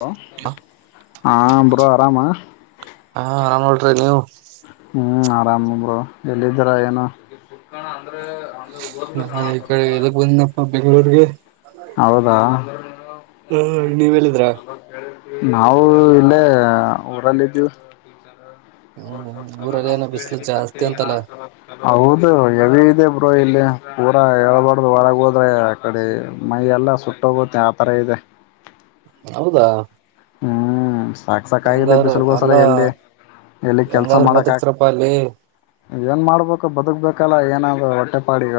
ಹೋ ಹ ಬ್ರೋ ಆರಾಮ ಅ ನೀವು ಹ್ಮ್ ಆರಾಮರು ಎಲ್ಲಿದ್ದರ ಏನು ನಾ ಈ ಕಡೆ ಎದಕ್ ಬಂದನಪ್ಪ ಬೆಂಗಗಳೂರ್ಗೆ ಹೌದಾ ಹ ನೀವಲ್ಲಿದ್ರ ನಾವು ಇಲ್ಲೇ ಊರಲ್ಲಿದ್ದೀವು ಹ್ಮ್ ಊರಲ್ಲಿ ಏನ ಬಿಸ್ಲು ಜಾಸ್ತಿ ಅಂತಲ್ಲ ಹೌದು ಇದೇ ಬ್ರರು ಇಲ್ಲಿ ಪೂರಾ ಹೇಳೇಳ್ಬಾರ್ದ ಒಳಗ ಹೋದ್ರೆ ಆ ಕಡೆ ಮೈ ಎಲ್ಲಾ ಸುಟ್ಟೋಗುತ್ತೆ ಆತರ ಇದೆ ಹೌದಾ ಹ್ಮ ಸಾಕ್ ಸಾಕಿದ್ದ ಹೆಂಗಾದ್ರ ಬಿಸಿಲುಗೋಸ್ರ ಅಲ್ಲಾ ಎಲ್ಲಿ ಎಲ್ಲಿ ಕೆಲ್ಸ ಹೆಂಗಾದ್ರೂ ಮಾಡಕ್ಕ್ ಬದುಕ್ತರಪ್ಪ ಅಲ್ಲಿ ಏನ್ ಮಾಡ್ಬೇಕು ಬದುಕ್ಬೇಕಲ್ಲ ಏನ್ ಒಟ್ಟೆಪಾಡಗ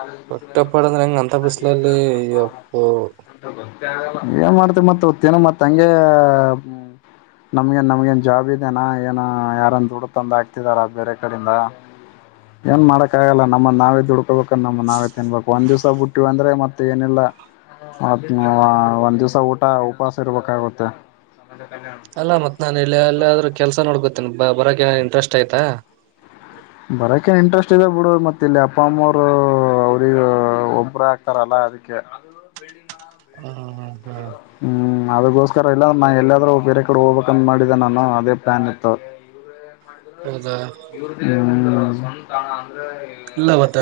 ಾಲ ಹೊಟ್ಟೆಪಾಡ ಅಂದ್ರೆ ಹೆಂಗ ಅಂತ ಬಿ ಏನ್ ಬಿಸ್ಲಲ್ಲಿ ಯಪ್ಪೋ ಹೇಳ್ತಾರ ಗ ಮ ತ್ತನ ಮತ್ ಹಂಗೆ ನಮ್ಗೆ ನಮ್ಗನ್ ಜಾಬ್ ಇದೆನಾ ಏನ ಯಾರನ್ ದುಡ್ಡು ತಂದ ಆಗ್ತಿದಾರ ಬೇರೆ ಕಡೆಯಿಂದ ಏನ್ ಮಾಡಕ ಆಗಲ್ಲ ನಮ್ಮನ್ ನಾವೇ ದುಡು ಬೇಕ ನಮ್ಮ ನಾವ ತಿನ್ಬೇಕು ಒಂದ ದಿವಸ ಬಿುಟ್ಟಿವ ಅಂದ್ರೆ ಮತ್ತೆ ಏನಿಲ್ಲ ಮ ಒಂದ್ ದಿವ್ಸ ಊಟ ಉಪಾಸ ಸರ್ಬೇಕಾಗುತ್ತೆ ಅಲ್ಲ ಮತ್ ನಾನನ್ ಹೇಳಿ ಅಲ್ಲಿಾದ್ರೂ ಕೆಲ್ಸ ನೋಡ್ಬೇಕೊತ್ತ ಬರಕ ಇಂಟ್ರೆಸ್ಟ್ ಆಯ್ತಾ ಬರಕೇನ್ ಇಂಟ್ರೆಸ್ಟ್ ಇ ಬಿಡು ಮತ್ತೆ ಇಲ್ಲಿ ಅಪ್ಪ ಅಮ್ಮವರು ಅವ್ರಗ ಒಬ್ಬರ ಆಕ್ತಾರಲ್ಲ ಅದಕ್ಕೆ ಹ್ಮ ಹ್ಮ್ ಹ್ಮ್ ಅದಕ್ಕೋಸ್ಕರ ಇಲ್ಲ ನಾ ಎಲ್ಲಾದ್ೂ ಬೇರೆ ಕಡೆ ಹೋಗ್ಬೇಕ ಅ ಮಾಡಿದ್ದೆ ನಾನು ಅದೇ ಪ್ಲಾನ್ ಇತ್ತು ಹೌದಾ ಹ ಇಲ್ಲವತ್ತ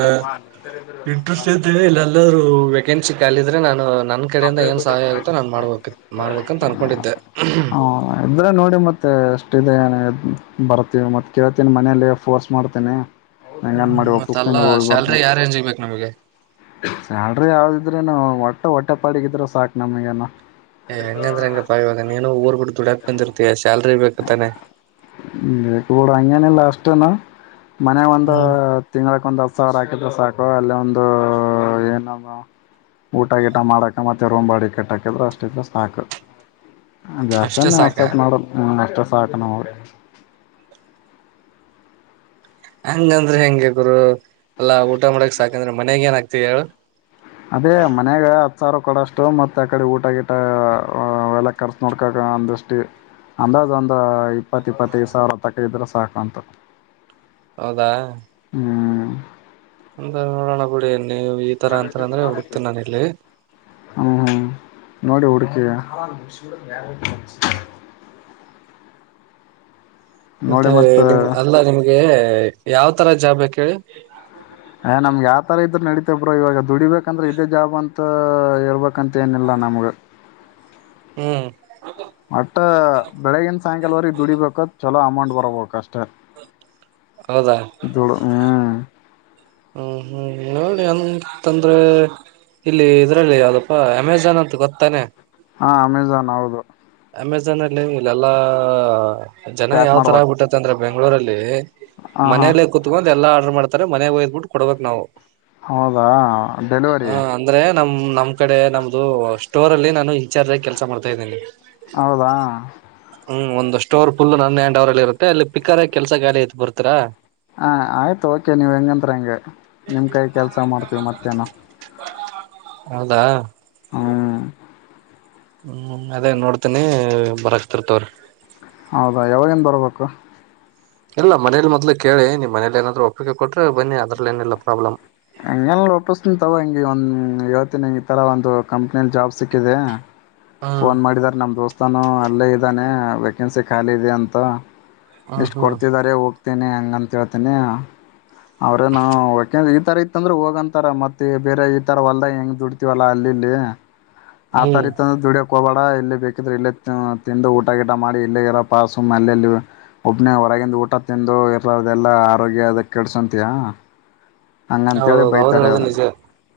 ಇಂಟ್ರೆಸ್ಟ್ ಇದ್ದ ಇಲ್ಲ ಎಲ್ಲರೂ ವೇಕೆನ್ಸಿ ಖಾಲಿ ಅ್ರೆ ನಾನು ನನ್ ಹ ಕಡೆಯಿಂದ ಏನ್ ಸಹಾಯ ಆಗುತ್ತೋ ನಾನ್ ಮಾಡ್ಬೇಕ ಮಾಡ್ಬೇಕಂತ ಅನ್ಕೊಂಡಿದ್ದೆ ಇದ್ರೆ ನೋಡಿ ಮತ್ತೆ ಟ್ಟ ಬರ್ತೀವಿ ಮತ್ ಕೇಳ್ತಿನ ಮನೇೆಯಲ್ಲಿ ಫೋರ್ಸ್ ಮಾಡ್ತೇನಿ ಹ್ಮ್ ಮತ್ತ ಅಲ್ಲ ಶ್ಯಲ್ರಿ ಯಾವ ರೇಂಜ್ ಇ ಬಕ್ ನಮಗೆ ಸ್ಯಾಲ್ರಿ ಯಾವ್ದದಿದ್ರೆ ನಾವು ಒಟ್ಟ ಒಟ್ಟೆ ಇ ಪಾಡಗಿದ್ರರು ಸಾಕು ನಮಗಏನ ಏ್ಂಗಂದ್ರೆ ಹೆಂಗಪ್ಪಾ ಇವಾಗ ನೀನು ಊರ್ ಬಿಡು ದುಡಾಕ್ ಬಂದರ್ತತಿಾ ಸ್ಯಲ್ರಿ ಹ್ಮಬಳ ಅ ಲಾಸ್ಟ್ನ ಮನೆ ಒಂದು ಹ್ಮ್ ತಿಂಗ್ಗಳಕ್ ಒಂದ ಸಾರ ಹಾಕಿದ್ರೆ ಸಾಕು ಅಲ್ಲ ಒಂದು ಏನ ಊಟ ಗೀಟ ಮಾಡಕ ಮತ್ತೆ ರೂಮ್ ಬಾಡಿ ಕಟ್ಟಾಕಿದ್ರೆ ಅಷ್ಟಿದ್ರ ಸಾಕು ಅಷ್ಟೇ ಸಾಕ. ಜಾಸ್ತಾನಾತ ಮಾಡೋಲ್ಲ ಷ್ಟ ಸಠ ನೌ ಹಂಗಂದ್ರೆ ಹೆಂಗೆ ಗುರು ಎಲ್ಲಾ ಊಟ ಮಾಡಕ್ ಸಾಕಂದ್ರೆ ಮನೆಾಗ ಏನ್ ಆಗ್ತವಿ ಹೇಳು ಸಾವಿ ಕೊಡ ಅಷ್ಟು ಮತ್ತೆ ಆ ಕಡೆ ಊಟ ಗಿಟ ಎಲ್ಲ ಕರ್ಸ ನೋಡ್ಕಕ ಅಂದಷ್ಟಿ ಅಂದಾಜ ಒಂದು ಇಪ್ಪತ್ತ ಇಪ್ಪತ್ತೈದು ಸಾವಿರ ತಕ್ಕ ಇದ್ರೆ ಸಾಕುಂತ ಹೌದಾ ಹ [inaudible] ಅಂದ ನೋಡಣ್ ನೀವು ಈ ತರ ಅಂತರ ಅಂದ್ರೆ ಹುಡುಕ್ತೇನಿ ನಾನ ಇಲ್ಲಿ ಹ್ಮ್ ಹ್ಮ್ ನೋಡಿ ಹುಡುಕಿ ಮತ್ತೆ ನೋಡಿ ಮತ್ತ ನಿಮ್ ಅಲ್ಲ ನಿಮ್ಗೆ ಯಾವ ತರ ಜಾಬ್ ಬೇಕ್ ಹೇಳ್ ಮಬ್ರೊ ಇವಾಗ ದುಡಿಬೇಕಂದ್ರೆ ಇದೇ ಜಾಬ್ ಅಂತ ಹೇಳ್ಬೇಕಂತ ಏನಿಲ್ಲ ನಮ್ಗ ಹ್ಮ್ ಮಟ್ಟ ಬೆಳಗಿನ ಸಾಯಂಕಾಲವರ್ಗ್ ಇದ್ ದುಡಿಬೇಕಾದ ಚಲೋ ಅಮೌಂಟ್ ಬರಬೋಕ ಅಷ್ಟೆ ಹೌದಾ ದೊಡ್ ಹಾ ಹ ಹ್ಮ್ ಹ್ಮ್ ನೋಡ್ ಅನ್ತಂದ್ರೆ ಇಲ್ಲಿ ಇದ್ರಲ್ಲಿ ಯಾವ್ದಪ್ಪ ಹ ಅಮೆಝನ್ ಅಂತ್ ಗೊತ್ತಾನೆ ಹಾ ಅಮೆಝಾನ್ ಹೌದು ಅಮೆಝನ್ಲ್ಲಿ ಎನ್ ನೀವ್ ಇಲ್ಲೆಲ್ಲಾ ಜನ ಪ್ಯಾಕ್ ಯಾವ್ ತರ ಮಾಡ್ಬೇಕು ಆಗ್ಬಿಟ್ಟತ್ತ ಅಂದ್ರ ಬೆಂಗಳೂರಲ್ಲಿ ಹ ಹಾ ಮನೇಲ್ಲ ಕುೂತ್ಕೊಂಡು ಎಲ್ಲಾ ಆರ್ಡರ್ ಮಾಡ್ತ ಮನೆಗ್ ಹೊಯ್ಬಿಟ್ಟು ಕೊಡ್ಬೇಕ್ ನಾವು ಹೌದಾ ಡೆಲಿವರಿ ನಮ ನಮ್ ಕಡೆ ನಮ್ದು ಸ್ಟೋರ್ ಅಲ್ಲಿ ನಾನು ಇನ್ಚಾರ್ಜ್ ಆಗಿ ಕೆಲಸ ಮಾಡ್ತಾ ಇದ್ದೇನಿ ಹೌದಾ ಹ್ಮ್ ಒಂದು ಸ್ಟೋರ್ ಫುಲ್ ನನ್ ಹ್ಯಾಂಡ್ ಅವರ್ಲ್ಲಿ ಇರುತ್ತೆ ಅಲ್ಲಿ ಪಿಕ್ಕರ್ ಕೆಲ್ಸಗಾರ್ ಐತ್ ಬರ್ತೀರಾ ಹ ಆಯ್ತು ಓಕೆ ನೀವ್ ಹೆಂಗಂತ್ರ ಹಂಗೆ ನಿಮ್ ಕೈ ಕೆಲಸ ಮಾಡ್ತೀವಿ ಮತ್ತೇನು ಹೌದಾ ಹ್ಮ್ ಹ್ಮ್ ಅದೇ ನೋಡ್ತೇನಿ ಬರಕ್ತಿರ್ತವ್ರೀ ಹೌದಾ ಯಾವಾಗಿನ್ ಬರ್ಬೇಕು? ಇಲ್ಲ ಮನೇಲಿ ಮೊದ್ಲು ಕೇಳಿ ನೀವು ಮನೇಲಿ ಏನಾದ್ರು ಒಪ್ಪಿಗೆ ಕೊಟ್ರೆ ಬನ್ನಿ ಅದ್ರಲ್ಲ್ ಏನಿಲ್ಲ ಪ್ರಾಬ್ಲಮ್ ಹಂಗ್ ಎನ್ ಒಪಿಸ್ತಿನ್ತವ್ ಹ ಒಂದ್ ಹೇಳ್ತಿನಿ ಈತರ ಒಂದು ಕಂಪ್ನಿಲ್ಲಿ ಜಾಬ್ ಸಿಕ್ಕಿದೆ ಹ್ಮ್ ಫೋನ್ ಮಾಡಿದಾರ ನಮ್ ದೋಸ್ತಾನ ಅಲ್ಲೇ ಇದ್ದಾನೆ ವೆೇಕೆನ್ಸಿ ಖಾಲಿ ಇದೆ ಅಂತ ಹ್ಮ್ ಎಷ್ಟು ಹ್ಮ್ ಕೊಡ್ತಿದಿದ್ದಾರೆ ಹೋಗ್ತೇನೆ ಹ ಅಂತ ಹೇಳ್ತೀನಿ ಅವ್ರ ನಾವ್ಕ ಇದ್ ಈ ತರ ಇತ್ತ ಅಂದ್ರೆ ಹೋಗಂತಾರ ಮತ್ತೆ ಬೇರೆ ಈ ತರವಲ್ಲ್ಂಗ್ದ ಹೆಂಗ ದುಡ್ತಿವಲ್ಲ ಅಲ್ಲಿ ಇಲ್ಲಿ ಆ ಹ್ಮ್ ತರ ತ ದುಡಿಯ ಕುಕೋಬೇಡ ಇಲ್ಲೇ ಬೇಕಿದ್ರೆ ಇಲ್ಲೇ ತಿಂದು ಊಟ ಗಿಟ ಮಾಡಿ ಇಲ್ಲೇ ಇರ ಪಾಸು ಮಲೆಲ್ಲಿ ಒಬ್ನೇ ಹೊರಗಂದು ಊಟ ತಿಂದು ಇರದೆಲ್ಲ ಆರೋಗ್ಯ ಅದ ಕೆಡಸಂತಿಯಾ ಹೌದೌದು ಅವ್ರು ಹೇಳುದು ನಿಜ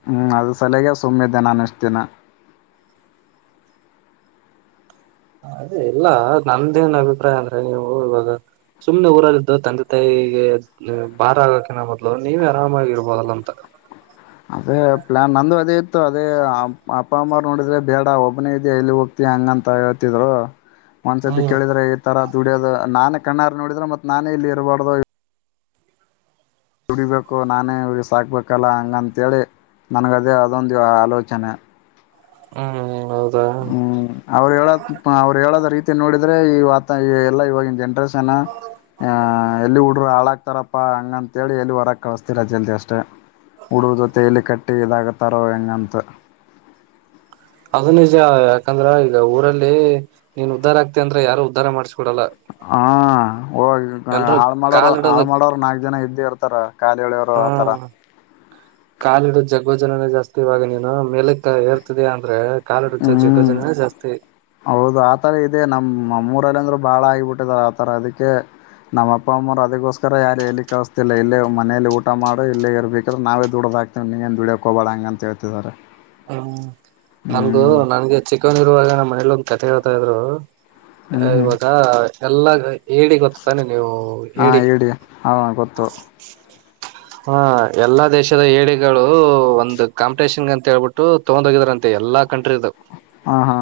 ಹ್ಮ್ ಅದು ಸಲಗೆ ಸುಮ್ಮನೆ ದಿನ ಇಷ್ಟ್ದಿನ ಅದೇ ಇಲ್ಲ ನಂದೇನ್ ಅಭಿಪ್ರಾಯ ಅಂದ್ರೆ ನೀವು ಇವಾಗ ಸುಮ್ನೆ ಊರಲ್ಲಿದ್ದು ತಂದೆ ತಾಯಿಗೆ ಬಾರ ಆಗಕಿನ ಮೊದ್ಲು ನೀವೇ ಆರಾಮಾಗಿರ್ಬದಲ್ಲ ಅಂತ ಅದೇ ಪ್ಲಾನ್ ನಂದು ಅದೇ ಅಪ್ಪ ಅಮ್ಮ ನೋಡಿದ್ರೆ ಬೇಡ ಒಬ್ಬನೇ ಇದ ಇಲ್ಲಿ ಹೋಗತಿ ಹಂಗ ಅಂತ ಹೇಳ್ತಿದ್ರು ಒಂದ್ಸತಿ ಹ್ಮ್ ಕೇಳಿದ್ರೆ ಈ ತರ ದುಡಿಯೋದು ನಾನ ಕ ಣ್ಣಾರ್ ನೋಡಿದ್ರ ಮತ್ತ ನಾನೇ ಇಲ್ಲಿ ಇರಬಾರ್ದು ದುಡೀಬೇಕು ನಾನೇ ಹುಗ ಸಾಕ್ಬೇಕಲ್ಲ ಹಂಗಂತೇಳಿ ನನಗದೇ ಅದೊಂದು ಯ ಆಲೋಚನೆ ಹ್ಮ್ ಹೌದಾ ಹ್ಮ್ ಅವ್ರು ಹೇಳದ ಅವ್ರು ಹೇಳದ ರೀತಿ ನೋಡಿದ್ರೆ ಈತ ಈ ಎಲ್ಲಾ ಇವಾಗಿನ ಜನ್ರೇಷನ್ ಅ ಎಲ್ಲಿ ಹುಡುರು ಹಾಳಾಗಕ್ತಾರಪ್ಪಾ ಹಂಗ ಅಂತ ಹೇಳಿ ಎಲ್ಲಿ ಹೊರ ಕಳಸ್ತಿರತಿ ಎಲ್ದ ಅಷ್ಹುಡಗುರ್ ಜೊತೆ ಎಲ್ಲಿ ಕಟ್ಟಿ ಇದಾಗತಾರೋ ಹೆಂಗಂತ ಅದ ನಿಜ ಯಾಕಂದ್ರ ಈಗ ಊರಲ್ಲಿ ನೀನ್ ಉದ್ಧಾರ ಆಗ್ತಿ ಅಂದ್ರ ಯಾರು ಉದ್ಧಾರ ಮಾಡ್ಸ ಹ ಓ ಈ ಎಲ್ರೂ ಹಾಳು ಮಾಡೋರು ಕಾಲ್ ಇಡೋದ ಹಾಳು ಮಾಡೋರು ನಾಲ್ಕ ಜನ ಇದ್ದೇ ಇರ್ತ ಸರಾ ಹಾ ಕಾಲಿಡ ಜಗ್ಬಜನನ ಇವಾಗ ನೀನು ಮೇಲಕ್ಕ ಹೇರ್ತಿದಯ ಅಂದ್ರೆ ಕಾಲಿಡ ಜಗ್ಗೋ ಹ್ಮ್ ಜನನೇ ಜಾಸ್ತಿ ಹೌದು ಆತರ ಇದೆ ನಮ್ಮಮ್ಮೂ ಅಂದ್ರರು ಬಾಳ ಆಗಿಬ ಬಿಟ್ಟಿದಿದ್ದಾರೆ ಆತರ ಅದಕ್ಕೆ ನಮ್ಮ ಅಪ್ಪ ಅಮ್ಮರು ಅದಕ್ಕೋಸ್ಕರ ಯಾರು ಎಲ್ಲಿ ಕಳಸ್ತಿಲ್ಲ ಇಲ್ಲೇ ಮನೇಲಿ ಊಟ ಮಾಡು ಇಲ್ಲೇ ಇರ್ಬೇಕ್ರೆ ನಾವ ದುಡದ ಹಾಕ್ತಿವಿ ನೀ ನ್ ದುಡಿಯಕಕ್ ಹೋಗಬೇಡ ಹಂಗ ಅಂತ ಹೇಳ್ತಿದಿದ್ದಾರೆ ಹ್ಮ ನನ್ಗು ನನ್ಗೆ ಚಿಕ್ಕವಂದ ಇರುವಾಗ ನಮ್ಮ ಮನೇಲಿ ಒಂದಂದು ಕತೆ ಹತ ಇದ್ರು ಹ್ಮ್ ಹ್ಮ್ ಇವಾಗ ಎಲ್ಲ ಗ ಹೇಳಿ ಗೊತ್ತ ತಾನೆ ನೀವು ಹೇಳಿ ಹ ಗೊತ್ತು ಹ ಎಲ್ಲಾ ದೇಶದ ಏಳಿಗಳು ಒಂದು ಕಾಂಪಿಟೇಷನ್ ಅಂತ ಹೇಳ್ಬಿಟ್ಟು ತಗೊಂಡೋಗಿದಾರಂತೆ ಎಲ್ಲಾ ಕಂಟ್ರಿದ ಹಾ ಹಾ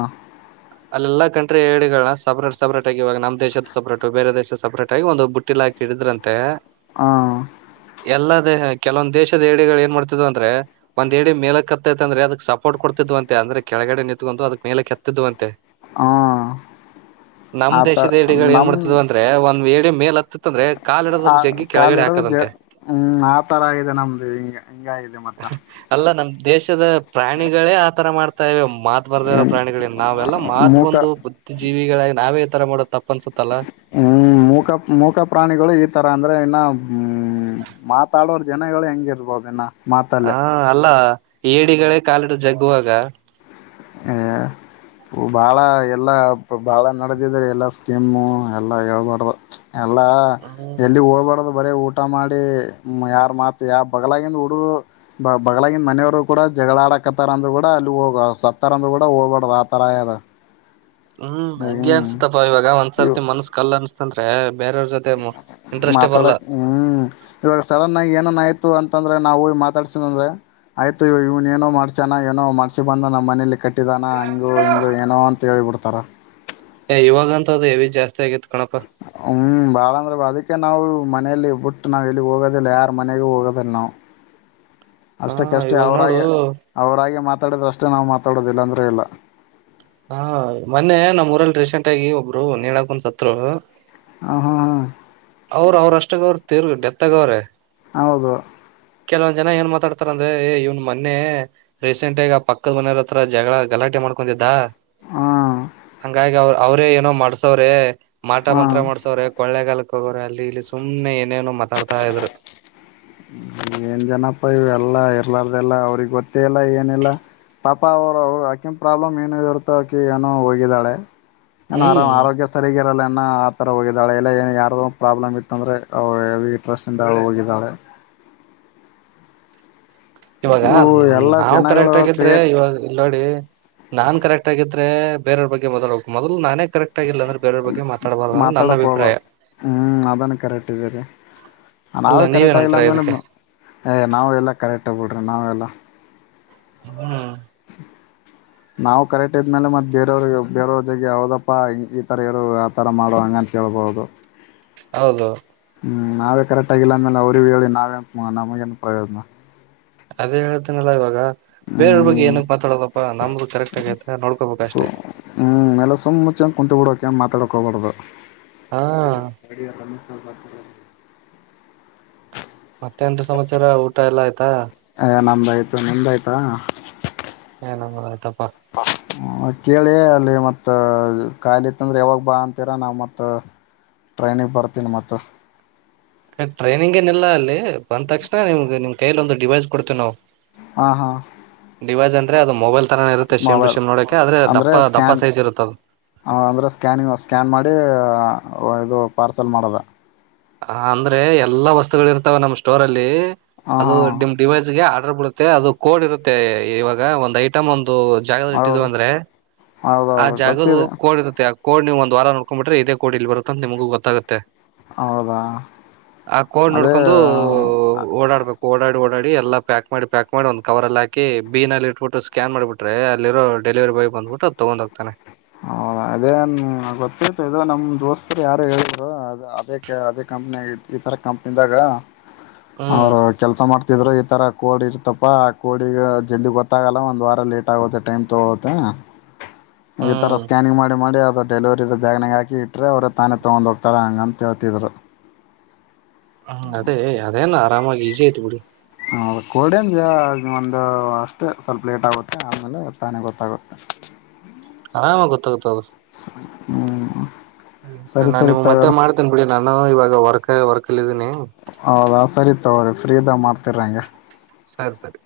ಅಲ್ಲೆಲ್ಲ ಕಂಟ್ರಿ ಹೇಳಿಗಳನ್ನ ಸಪ್ರೇಟ್ ಸಪ್ರೇಟ್ ಆಗಿ ಇವಾಗ ನಮ್ಮ ದೇಶದು ಸಪರೇಟ್ ಬೇರೆ ದೇಶದ ಸಪ್ರೇಟ್ ಆಗ ಒಂದು ಬಟ್ಟಿ ಹಾಕಿಡಿದ್ರಂತೆ ಹಾ ಎಲ್ಲಾ ದಹ ಕೆಲೊಂದ ದೇಶದಏಡಿ ಏನ್ ಮಾಡ್ತ್ ಅಂದ್ರ ಒ್ ಿಡಿ ಮೇಲೆಕ್ಕೆ ಕತ್ತತೈತೆ ಅಂದ್ರ ಅದಕ್ ಸೋರ್ಟ್ ಕೊಡ್ತಿದ್ವಂತೆ ಅಂದ್ರೆ ಕೆಳಗಡೆ ನಿಂತತ್ಕೊಂಡು ಅದಕ್ ಮೇಲೆಕ್ಕೆ ಕತ್ತಿದ್ವಂತೆ ಹಾ ನಮ ಆತ ದೇಶದ ಹಗಳು ಏನ್ ನಮ್ ಮಾಡ್ತದ ಅಂದ್ರೆ ಒಂದ್ ಏ ಮೇಲತ್ತ ಅಂದ್ರೆ ದ್ರ ಕಾಲಿಡದ ಆ ಜಗ್ಗಿ ಕಾಲು ಕೆಳಗಡೆ ಹಿಡದು ಜ ಹಾಕದಂತೆ ಹ್ಮ್ ಆ ತರ ಇದೆ ನಮ್ದು ಹಿಂಗ ಹಿಂಗಾಗಿದೆ ಮತ್ತ ಅಲ್ಲ ನಮ ದೇಶದ ಪ್ರಾಣಿಗಳೇ ಆತರ ಮಾಡ್ತ ಸ ಮಾತ್ ಬರ್ದೇ ಇರೋ ಪ್ರಾಣಗಳಿಗೆ ನಾವೆಲ್ಲ ಮಾತಾ ಮೂಕ ಬಂದು ಬುದ್ಧಿಜೀವಿಗಳಾಗಿ ನಾವೇ ಈ ತರ ಮಾಡ ಹ್ಮ್ ಮೂಕ ಮೂಕ ಪ್ರಾಣಿಗಳು ಇ ತರ ಅಂದ್ರೆ ಇನ್ನು ಹ್ಮ ಮಾತಾಡೋರ್ ಜನಗಳು ಹೆಂಗಿರ್ಬೋದು ಇನ್ನು ಹಾ ಅಲ್ಲ ಏಡಿಗಗಳ ಕಾಲಿಡ ಜಗ್ ಹಗುವಾಗ ಹ ಬಾಳ ಎಲ್ಲ ಬಾಳ ನಡೆದಿದ್ರ ಎಲ್ಲಾ ಸ್ಕೀಮು ಎಲ್ಲ ಹೇಳ್ಬಾರಡ್ರ ಅಲ್ಲ ಹ್ಮ್ ಎಲ್ಲಿ ಹೋಗಬಾರ್ದ ಬರೇ ಊಟ ಮಾಡಿ ಯಾರ ಮಾತ್ ಯ ಬಗ್ಲಾಗಿನ ಹುಡುಗರು ಬಗ್ಲಾಗಿನ ಮನೆಯವರು ಕೂಡ ಜಗಳ ಆಡಕತ್ತಾರ ಅಂದ್ರರು ಕೂಡ ಅಲ್ಲಿ ಹೋಗ ಸತ್ತಾರಂದ ಕೂ ಹೋಗಬಡ್ದ ಆತರ ಯದ ಹ್ಮ್ ಹಂಗೆ ಅನ್ಸತಪಾ ಇವಾಗ ಇ ಒಂದ್ಸರ್ತಿ ಮನ್ಸ್ ಕಲ್ ಅನ್ಸ್ತಂದ್ರೆ ಬೇರೆಯವ್ರ ಜೊತೆ ಇಂಟ್ರೆಸ್ಟೇ ಬರಲ್ಲ ಮಾತಾಡಕ್ ಹ್ಮ್ ಇವಾಗ ಸಡನ್ ಆಗಿ ಏನನ್ ಆಯ್ತು ಅಂತಂದ್ರೆ ನಾವು ಮಾತಡ್ಸೀ ಅಂದ್ರೆ ಆಯ್ತು ಇವನ್ ಏನೋ ಮಾಡಸಣ ಏೋ ಮಾಡಸಿ ಬಂದ ನ್ ಮನೇಲಿ ಕಟ್ಟ ಟ್ಟಿದಾನ ಹಂಗು ಹಂಗ ಏನೋ ಅಂತ ಹೇಳಿಬಿಡ್ತ ತ್ತರ ಇವಾಗ ಅಂತ ಅದು ಹೆವಿ ಜಾಸ್ತಿ ಆಗಿತ್ತು ಹ್ಮ್ ಬಾಳ ಅಂದ್ರೆ ಬಾದ ನಾವು ಮನೆಯಲ್ಲಿ ಬಿಟ್ಟು ನಾವು ಎಲ್ಲಿ ಹೋಗೋದಿಲ್ಲ ಯಾರು ಮನೆಗೂ ಹೋಗೋದಿಲ್ಲ ನಾವು ಹ ಅಷ್ಟಕ್ಕಷ್ಟೇ ಇವಾಗ ನೋಡು ಅವರಾಗ ಮಾತಾಡಿದ್ರಷ್ಟೇ ನಾವು ಮಾತಾಡೋದಿಲ್ಲ ಅಂದರೆ ಇಲ್ಲ ಹಾ ಮೊನ್ನೆ ನಮ್ಮ್ ಊರಲ್ಲಿ ರೀಸೆಂಟ್ ಆಗಿ ಒಬ್ರು ನೀನಕಂದ ಸತ್ರು ಹ ಹಾ ಹಾ ಅವ್ರ ಅವ್ರ ಅಷ್ಟಾಗ ಅವ್ರ ತೀರ್ಗ ಡೆತ್ ಆಗ ಅವ್ರೆ ಹೌದು ಕೆಲವೊಂದ್ ಜನ ಏನ್ ಮಾತಾಡ್ತಾರ ಅಂದ್ರೆ ಇವ್ನ್ ಕೆಲವೊಂದು ಜನ ಏನ್ ಮಾತಾಡತಾರೆ ಅಂತ್ರೆ ಎ ಮೊನ್ನೆ ರೀಸೆಂಟ್ಗ ಪಕ್ಕದ ಮನರ ಹತ್ರ ಜಗಳ ಗಲಾಟೆ ಮಾಡ್ಕೊೊಂಡಿದ್ದ ಹಾ ಹಂಗಾಗಿ ಅವ ಅವ್ರೇ ಏನೋ ಮಾಡ್ಸವ್ರೆ ಮಾಟ ಹಾ ಮಂತ್ರ ಮಾಡ್ಸವ್ರೆ ಕೋಳ್ಳೆಗಾಲ ಅಲ್ಲಿ ಇಲ್ಲಿ ಸುಮ್ಮನೆ ಏನೇನೋತ್ತ ಏನ್ ಜನಪ್ಪ ಎಲ್ಲಾ ಇರ್ಲಾರ್ದಲ್ಲಾ ಅವ್ರಗ್ ಗೊತ್ತೇ ಇಲ್ಲ ಏನಿಲ್ಲ ಪಾಪಾ ಅವರು ಅವರು ಆಕಿನ್ ಪ್ರಾಬ್ಲಮ್ ಏನು ಇರುತಕಿ ಏನೋ ಹೋಗಿದ್ದಾಳೆ ನಾನು ಆರಾಮ ಹ್ಮ್ ಆರೋಗ್ಯ ಸರಿ ಲ್ಲ ಆ ತರ ಹೋಗಿದ್ದಾಳೆ ಎಲ್ಲ ಏನ್ ಯಾರೋ ಪ್ರಾಬ್ಲಮ್ ಇತ್ತ ಅಂದ್ರೆ ಸ್ಿಂದ ಹೋಗಿದ್ದಾಳೆ ಇವಾಗ ಇವು ಎಲ್ಲ ನಾವು ಜನಗಳು ಕರೆಕ್ಟ್ ಆಗಿದ್ರೆ ಕ್ರಿಯೇಟ್ ಇವಾಗ ಇಲ್ ನೋಡಿ ನಾನ್ ಕರೆಕ್ಟ್ ಆಗಿದ ಬೇರವ ಬಗ್ಗೆದಡಬೇಕು ಮೊದಲು ನಾನೆ ಕರೆಕ್ಟ್ ಆಗಿಲ್ಲ ಅಂದ್ರೆ ಬೇರವ್ರ ಬಗ್ಗೆ ಮಾತಾಡಬಾರ್ದು ಅದು ನನ್ನ ಮಾತಾಡೋಕ್ಕೆ ಅಭಿಪ್ರಾಯ ಹೋಗಬೇಡ ಅಲ್ಲ ನಾವೇ ಕರೆಕ್ಟ್ ಆಗಿಲ್ಲ ನೀವೇನಂತೀರಾ ಇದಕ್ಕೆ ಅಂದ್ಮೇಲೆ್ ನಾವು ಎಲ್ಲಾ ಕರೆಕ್ಟ್ ಆಗ್ಬಿಡ್ವಿ ಪ್ರಣಾವಲ್ಲ ಹ್ಮ ನಾವು ಕರೆಕ್ಟ್ ಇದ್ಮೇಲೆ ಮತ್ತೆ ಬೇರೆಯವ್ರಿಗೆ ಬೇರವ್ರ ಜಗೆ ಹಾವದಪ್ಪ ಈ ಥರ ಯಾರೋ ಆ ಥರ ಮಾಡುವ ಹಂಗಂತೇಳ್ಬೋದು ಹೌದು ಹ್ಮ ನಾವೇ ಕರೆಕ್ಟ್ ಆಗಿಲ್ಲ ಅಮೇಲೆ ಅವ್ರಗ ಹೇಳಿ ನಾವೇ ನಮಗೇನು ಪ್ರಯೋಜನ ಅದೇ ಹೇಳ್ತೇನಲ್ಲಾ ಇವಾಗ ಬೇರೆಯವ್ರ ಬಗ್ಗೆ ಹ್ಮ್ ಏನಕ್ ಮಾತಾಡದಪ್ಪಾ ನಮ್ದು ಕರೆಕ್ಟ್ ಆಗೈತ ನೋಡ್ಕೋಬೇಕ ಸೊ ಅಷ್ಟೆ ಏನು ಮಾತಾಡಕ್ ಹೋಬಾರ್ದು ಹ ಅಡಿ ಎಲ್ಲ ಸ್ವಲ್ಪತ ಮತ್ತೆ ಏನ್ರಿ ಸಮಾಚಾರ ಊಟ ಎಲ್ಲ ಆಯ್ತು ಎ ನಮ್ದಾಯ್ತು ನಿಮ್ದಾಯ್ತಾ ಹ ತಪ್ ಹ ಕೇಳಿ ಅಲ್ಲಿ ಮತ್ತೆ ಮತ್ತ ಖಾಲಿತ್ತಂದ್ರೆ ಯಾವಾಗ ಬಾ ಅಂತೀರ ನಾವು ಮತ್ತು ಟ್ರೈನಿಗೆ ಬರ್ತೀನಿ ಮತ್ತ ಟ್ರೈನಿಂಗ್ ಏನಿಲ್ಲ ಅಲ್ಲಿ ಬಂದ ತಕ್ಷಣ ನಿಮ್ಗೆ ನಿಮ ಕೈಲ ಒಂದು ಡಿವೈಸ್ ಕೊಡ್ತೀವಿ ನಾವು ಹಾ ಹಾ ಡಿವೈಸ್ಂದ್ರೆ ಅದು ಮೊಬೈಲ್ ತರಾನೇ ಇರುತ್ತೆ ಸೇಮ್ ಟು ಮೊಬೈಲ್ ಸೇಮ್ ನೋಡಕೆ ಆದ್ರೆ ಅಂದರೆ ದಪ್ಪ ದಪ್ಪ ಸ್ಕ್ಯಾನ್ ಸೈಜ್ ಇರುತ್ತ ಅದು ಅಂದರೆ ಸ್ಕ್ಯಾನಿಂಗ ನಾವ್ ಸ್ಕ್ಯಾನ್ ಮಾಡಿ ಓ ಇದು ಪಾರ್ಸಲ್ ಮಾಡೋದ ಹ ಅಂದ್ರೆ ಎಲ್ಲಾ ವಸ್ತುಗಳ ಇರ್ತಾವ ನಮ್ ಸ್ಟೋರ್ ಅಲ್ಲಿ ಹಾಂ ಅದು ಹಾಂ ಡಿಮ್ ಡಿವೈಸ್ಗೆ ಬಿಡುತ್ತೆ ಅದು ಕೋಡ್ ಇರುತ್ತೆ ಇವಾಗ ಒಂದ ಐಟಮ್ ಒಂದು ದು ಜಾಗದಗ್ ಇಟ್ಟಿದ್ವ ಹೌದು ಅಂದ್ರೆ ಆ ಹೌದೌದು ಜಾಗದು ಗೊತ್ತಿದೆ ಕೋಡ್ ಇರುತ್ತ ಆ ಕೋಡ್ ನೀವು ಒಂದ ವಾರ ನೋಡ್ಕೊಂಡ್ ಬಿಟ್ಟಿ ಇದೇ ಕೋಡ್ ಇಲ್ ಬರುತ್ತ ಅಂತ ನಿಮಗೂ ಗೊತ್ತಾಗತ್ತೆ ಹೌದಾ ಆ ಕೋಡ್ ಅದೇ ನೋಡ್ಕೊಂಡು ಓಡಾಡ್ಬೇಕು ಓಡಾಡಿ ಓಡಾಡಿ ಎಲ್ಲ ಪ್ಯಾಕ್ ಮಾಡಿ ಪ್ಯಾಕ್ ಮಾಡಿ ಒಂದ್ ಕವರ್ಲ್ಲಿ ಹಾಕಿ ಬೀನಲ್ಲಿ ಇಟ್ಬಿಟ್ಟು ಸ್ಕ್ಯಾನ್ ಮಾಡಿಬಿಟ್ರೆ ಅಲ್ಲಿರೋ ಡೆಲಿವರಿ ಬಾಯ್ ಬಂದ್ಬಿಟ್ಟ ಅದು ತೊಗೊಂಡ್ ಹೋಗ್ತಾನ್ ಹ ಅದೇ ಗೊತ್ತತ ಇದು ನಮ್ ದೋಸ್ತರು ಯಾರು ಹೇಳರು ಅದೇ ಅದೇ ಕಂಪ್ನಿ ಈ ತರ ಕಂಪ್ನಿದಾಗ ಹ್ಮ್ ಅವರು ಕೆಲ್ಸ ಮಾಡ್ತ ಗತ್ತಿದ್ರು ಈ ತರ ಕೋಡ್ ಇರ್ತಪ್ಪಾ ಆ ಕೋಡಗೆ ಜಲ್ದಿ ಗೊತ್ತಾಗಲ್ಲ ಒಂದ್ ವಾರ ಲೇಟ್ ಆಗುತ್ತೆ ಟೈಮ್ ತಗೊಳ್ಳುತ್ತೆ ಈ ತರ ಹ್ಮ್ ಸ್ಕಾನಿಂಗ್ ಮಾಡಿ ಡೆಲಿವರಿದ ಬ್ಯ್ನಾಗ ಹಾಕಿ ಇಟ್ಟ್ರ ಅವರು ತಾನೇ ತೊಗೊಂಡು ಹೋಗ್ತಾರೆ ಹಂಗ್ ಅಂತ ಹೇಳ್ತಿದ್ರು ಹ್ಮ್ ಅದೇ ಅದೇನ ನಮಗ್ ಈಸಿ ಆಯ್ತ್ ಬಿಡು ಹ ಕೋಡಿಯಂದು ಜ ಒಂದು ಅಷ್ಟೇ ಸ್ವಲ್ಪ ಲೇಟ್ ಆಗುತ್ತೆ ಆಮೇಲೆ ತಾನೇ ಗೊತ್ತಾಗುತ್ತೆ ಆರಾಮ ಗೊತ್ತಾಗೊತ್ತ ಹ್ಮ ಸರಿ ನಾನ್ ನಿಮ ಮತ್ತೆ ಮಾಡ್ತೇನ್ ಬಿಡಿ ನಾನು ಇವಾಗ ವರ್ಕ್ ವರ್ ಿದನೆ ಹೌದಾ ಸರಿ ತಗ ಫ್ರೀದಾಗ ಮಾಡ್ತಿರ್ರಂಗೆ ಸರಿ ಸರಿ